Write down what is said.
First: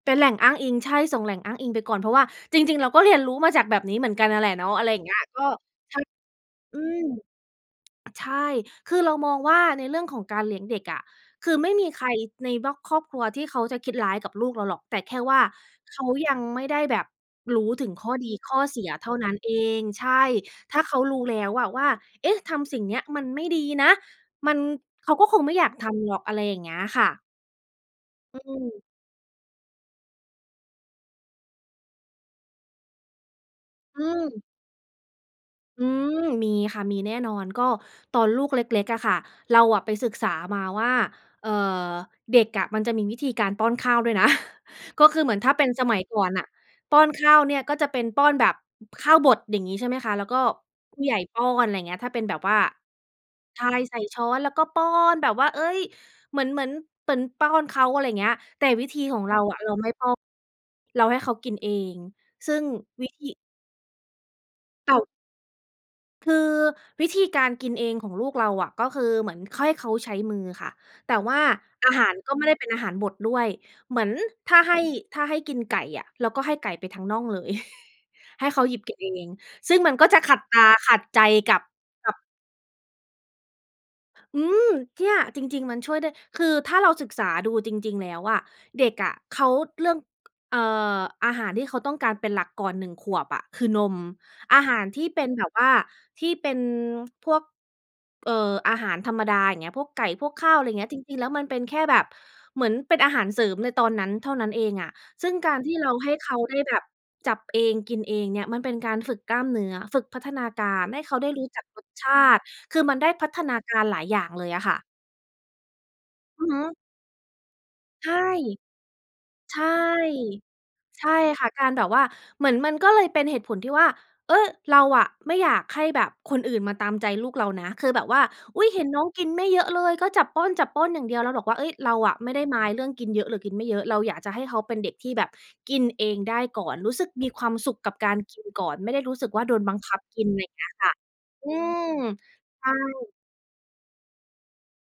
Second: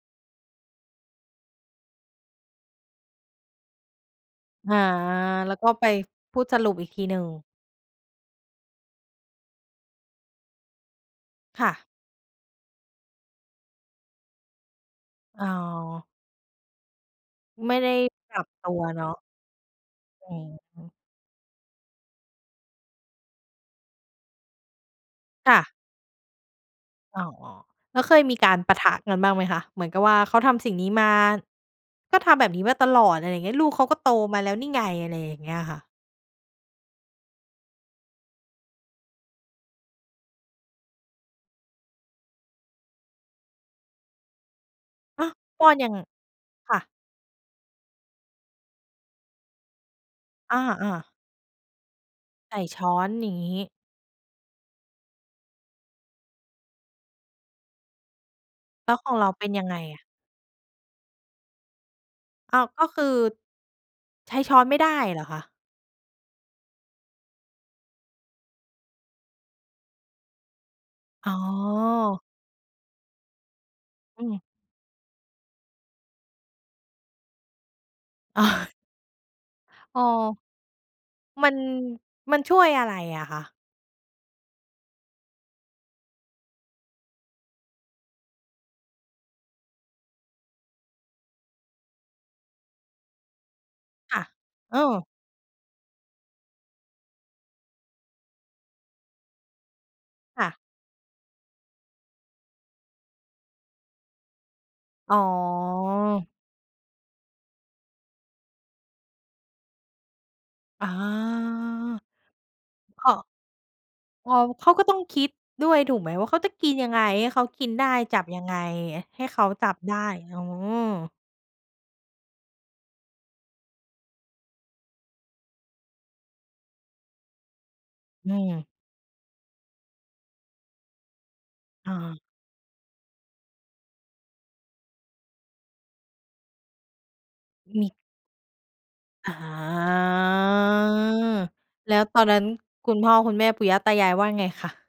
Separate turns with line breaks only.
เป็นแหล่งอ้างอิง ใช่ ส่งแหล่งอ้างอิงไปก่อน เพราะว่าจริง ๆ เราก็เรียนรู้มาจากแบบนี้เหมือนกันนั่นแหละเนา
อ
ะ
า
อะไรอย่างเงี้ย ก็
แล้วก็ไปพูดสรุป
ทั้ง อื
อีกท
ม
ีหนึ่ง
ใช่ คือเรามองว่าในเรื่องของการเลี้ยงเด็กอะ คือ
ค
ไ
่
ม่
ะ
มีใครในบล็อกครอบครัวที่เขาจะคิดร้ายกับลูกเราหรอก แต่แค่ว่า
อ๋
เข
อ
ายังไม่ได้แบบรู
ไ
้
ม่
ถ
ไ
ึ
ด้
งข้อด
ป
ี
รับ
ข้อ
ตั
เส
ว
ีย
เน
เ
า
ท่า
ะ
นั้นเอง ใช่
อือ
ถ
ฮ
้าเ
ึ
ขารู้แล้วอะว่า เอ๊ะ! ทำสิ่งเนี้ยมันไม่ดีนะ มัน เขาก็คง
ค
ไม่
่
อยา
ะ
กทำหรอก อะไรอย่างเงี้ยค่
อ
ะ
๋อ แล้วเคยมี
อ
ก
ื
ารปะ
ม
ทะกันบ้างไหมคะ เหมือนกับว่า เขาทำสิ่งนี้มา ก็ทำแบบนี้มาตลอด อะไรเงี้ย ลูกเขาก็
อื
โตมา
ม
แล้วนี่ไง อะไรอย่างเงี้ยค่
อ
ะ
ืม มีค่ะ มีแน่นอน ก็ตอนลูกเล็ก ๆ อะค่ะ เราอะไปศึกษามาว่า เอ่อ เด็กอะมันจะมีวิธีการป้อนข้าวด้วยนะ ก็คื
อ
อ
้า
เห
ว
มือนถ้าเ
ป
ป
้
็
อ
น
น
ส
ยัง
ม
ง
ัยก่อนน่ะ
ค่ะ
ป้อนข้าวเนี่ยก็จะเป็นป้อนแบบข้าวบด อย่างงี้ใช่ไหมคะ แล้วก็
อา
ผู
ๆ
้ใหญ่ป้อน อะไรเงี้ย ถ้าเป็นแบบว่
ใ
า
ส่ช้อน อย่างงี
ใช
้
่ ใส่ช้อนแล้วก็ป้อน แบบว่า เอ๊ย! เหมือน เหมือน เหมือนป้อนเขา อะไรเงี้ย แต่วิ
แล้
ธ
ว
ี
ของ
ขอ
เ
ง
รา
เรา
เป็น
อะ
ยัง
เรา
ไง
ไม่
อะ?
ป้อน เราให้เขากินเอง ซึ
อ
่
้า
ง
ว ก็ค
ว
ื
ิ
อ
ธี
ใช้ช้อนไม่ไ
เ
ด
ต่
้
า
เหรอคะ?
คือวิธีการกินเองของลูกเราอะ ก็คือเหมือนค่อย เขาใช้มือค่ะ แต่
อ๋
ว
อ
่าอาหารก็ไม่ได้เป็นอาหารบดด้วย เหมือน
อืม
ถ้าให้ ถ้าให้กินไก่อะ เราก็ให้ไก่ไปทั้งน่องเลย ให้เขาหยิบกินเอง ซึ่งมัน
อ๋อ
ก็จะขัดตา ขัดใจ
มั
กั
น
บ กับ
มันช่วยอะไรอะคะ?
อืม เนี่ย จริง ๆ มันช่วยได้ คือถ้าเราศึกษาดูจริง ๆ แล้วอะ เด็กอะเขา เรื่อง เอ่อ อาหารที่เขาต้องการเป็นหลักก่อน 1 ขวบอะคือนม
ค่ะ
อาห
เอ
ารที
อ
่เป็นแบบว่าที่เป็นพวก เอ่อ อาหารธรรมดา อย่างเงี้ย พวกไก่ พวก
ค
ข
่
้
ะ
าว ไรเงี้ย จริง ๆ แล้วมันเป็นแค่แบบเหมือนเป็นอาหารเสริมในตอนนั้นเท่านั้นเองอะ
อ๋
ซึ่งการที่เราให้
อ
เขาได้แบบจับเอง กินเองเนี่ย มันเป็นการฝึกกล้ามเนื้อ ฝึกพัฒนากา
อ
ร
๋อ
ให้เขาได้รู้จักรสชาติ คือมัน
ค
ได้
่
พ
ะ
ัฒนาการหลายอย่า
เอ
ง
า
เลยอ
เ
ะ
ข
ค
า
่
ก
ะ
็ต้องคิดด้วยถูกไหมว่าเขา
อื
จ
อ
ะ
ฮึ
กินยังไงให้เขากินได้
ใช
จ
่
ับยังไงให้เขา
ใช
จ
่
ับได้? อ๋
ใช่
อ
ค่ะ การแบบว่า เหมือนมันก็เลยเป็นเหตุผลที่ว่า เออ! เราอะไม่อยากให้แบบคนอื่นมาตามใจลูกเรานะ คือแบบว่า
อื
อุ
ม
๊ย! เห็นน้องกินไม่เยอะเลย ก็จับป้อน ๆ อย่างเดียว เราบอกว่า เอ๊ย! เร
อ
าอะ
า
ไม่ได้ mind เรื่องกินเยอะหรือกินไม่เยอะ เราอยากจะให้เขาเป็นเด็กที่แบบกินเองได้ก่อน รู้สึกมีความสุข
ม
กั
ี
บการกินก่อน ไม่ได้รู้สึ
อ
ก
๋อ
ว่าโดนบังคับกิน ไรเงี้ยค่ะ อื
แ
ม
ล้วตอนนั้น
ใช่
คุณพ่อ คุณแม่ ปู่ย่า ตายาย ว่าไงคะ?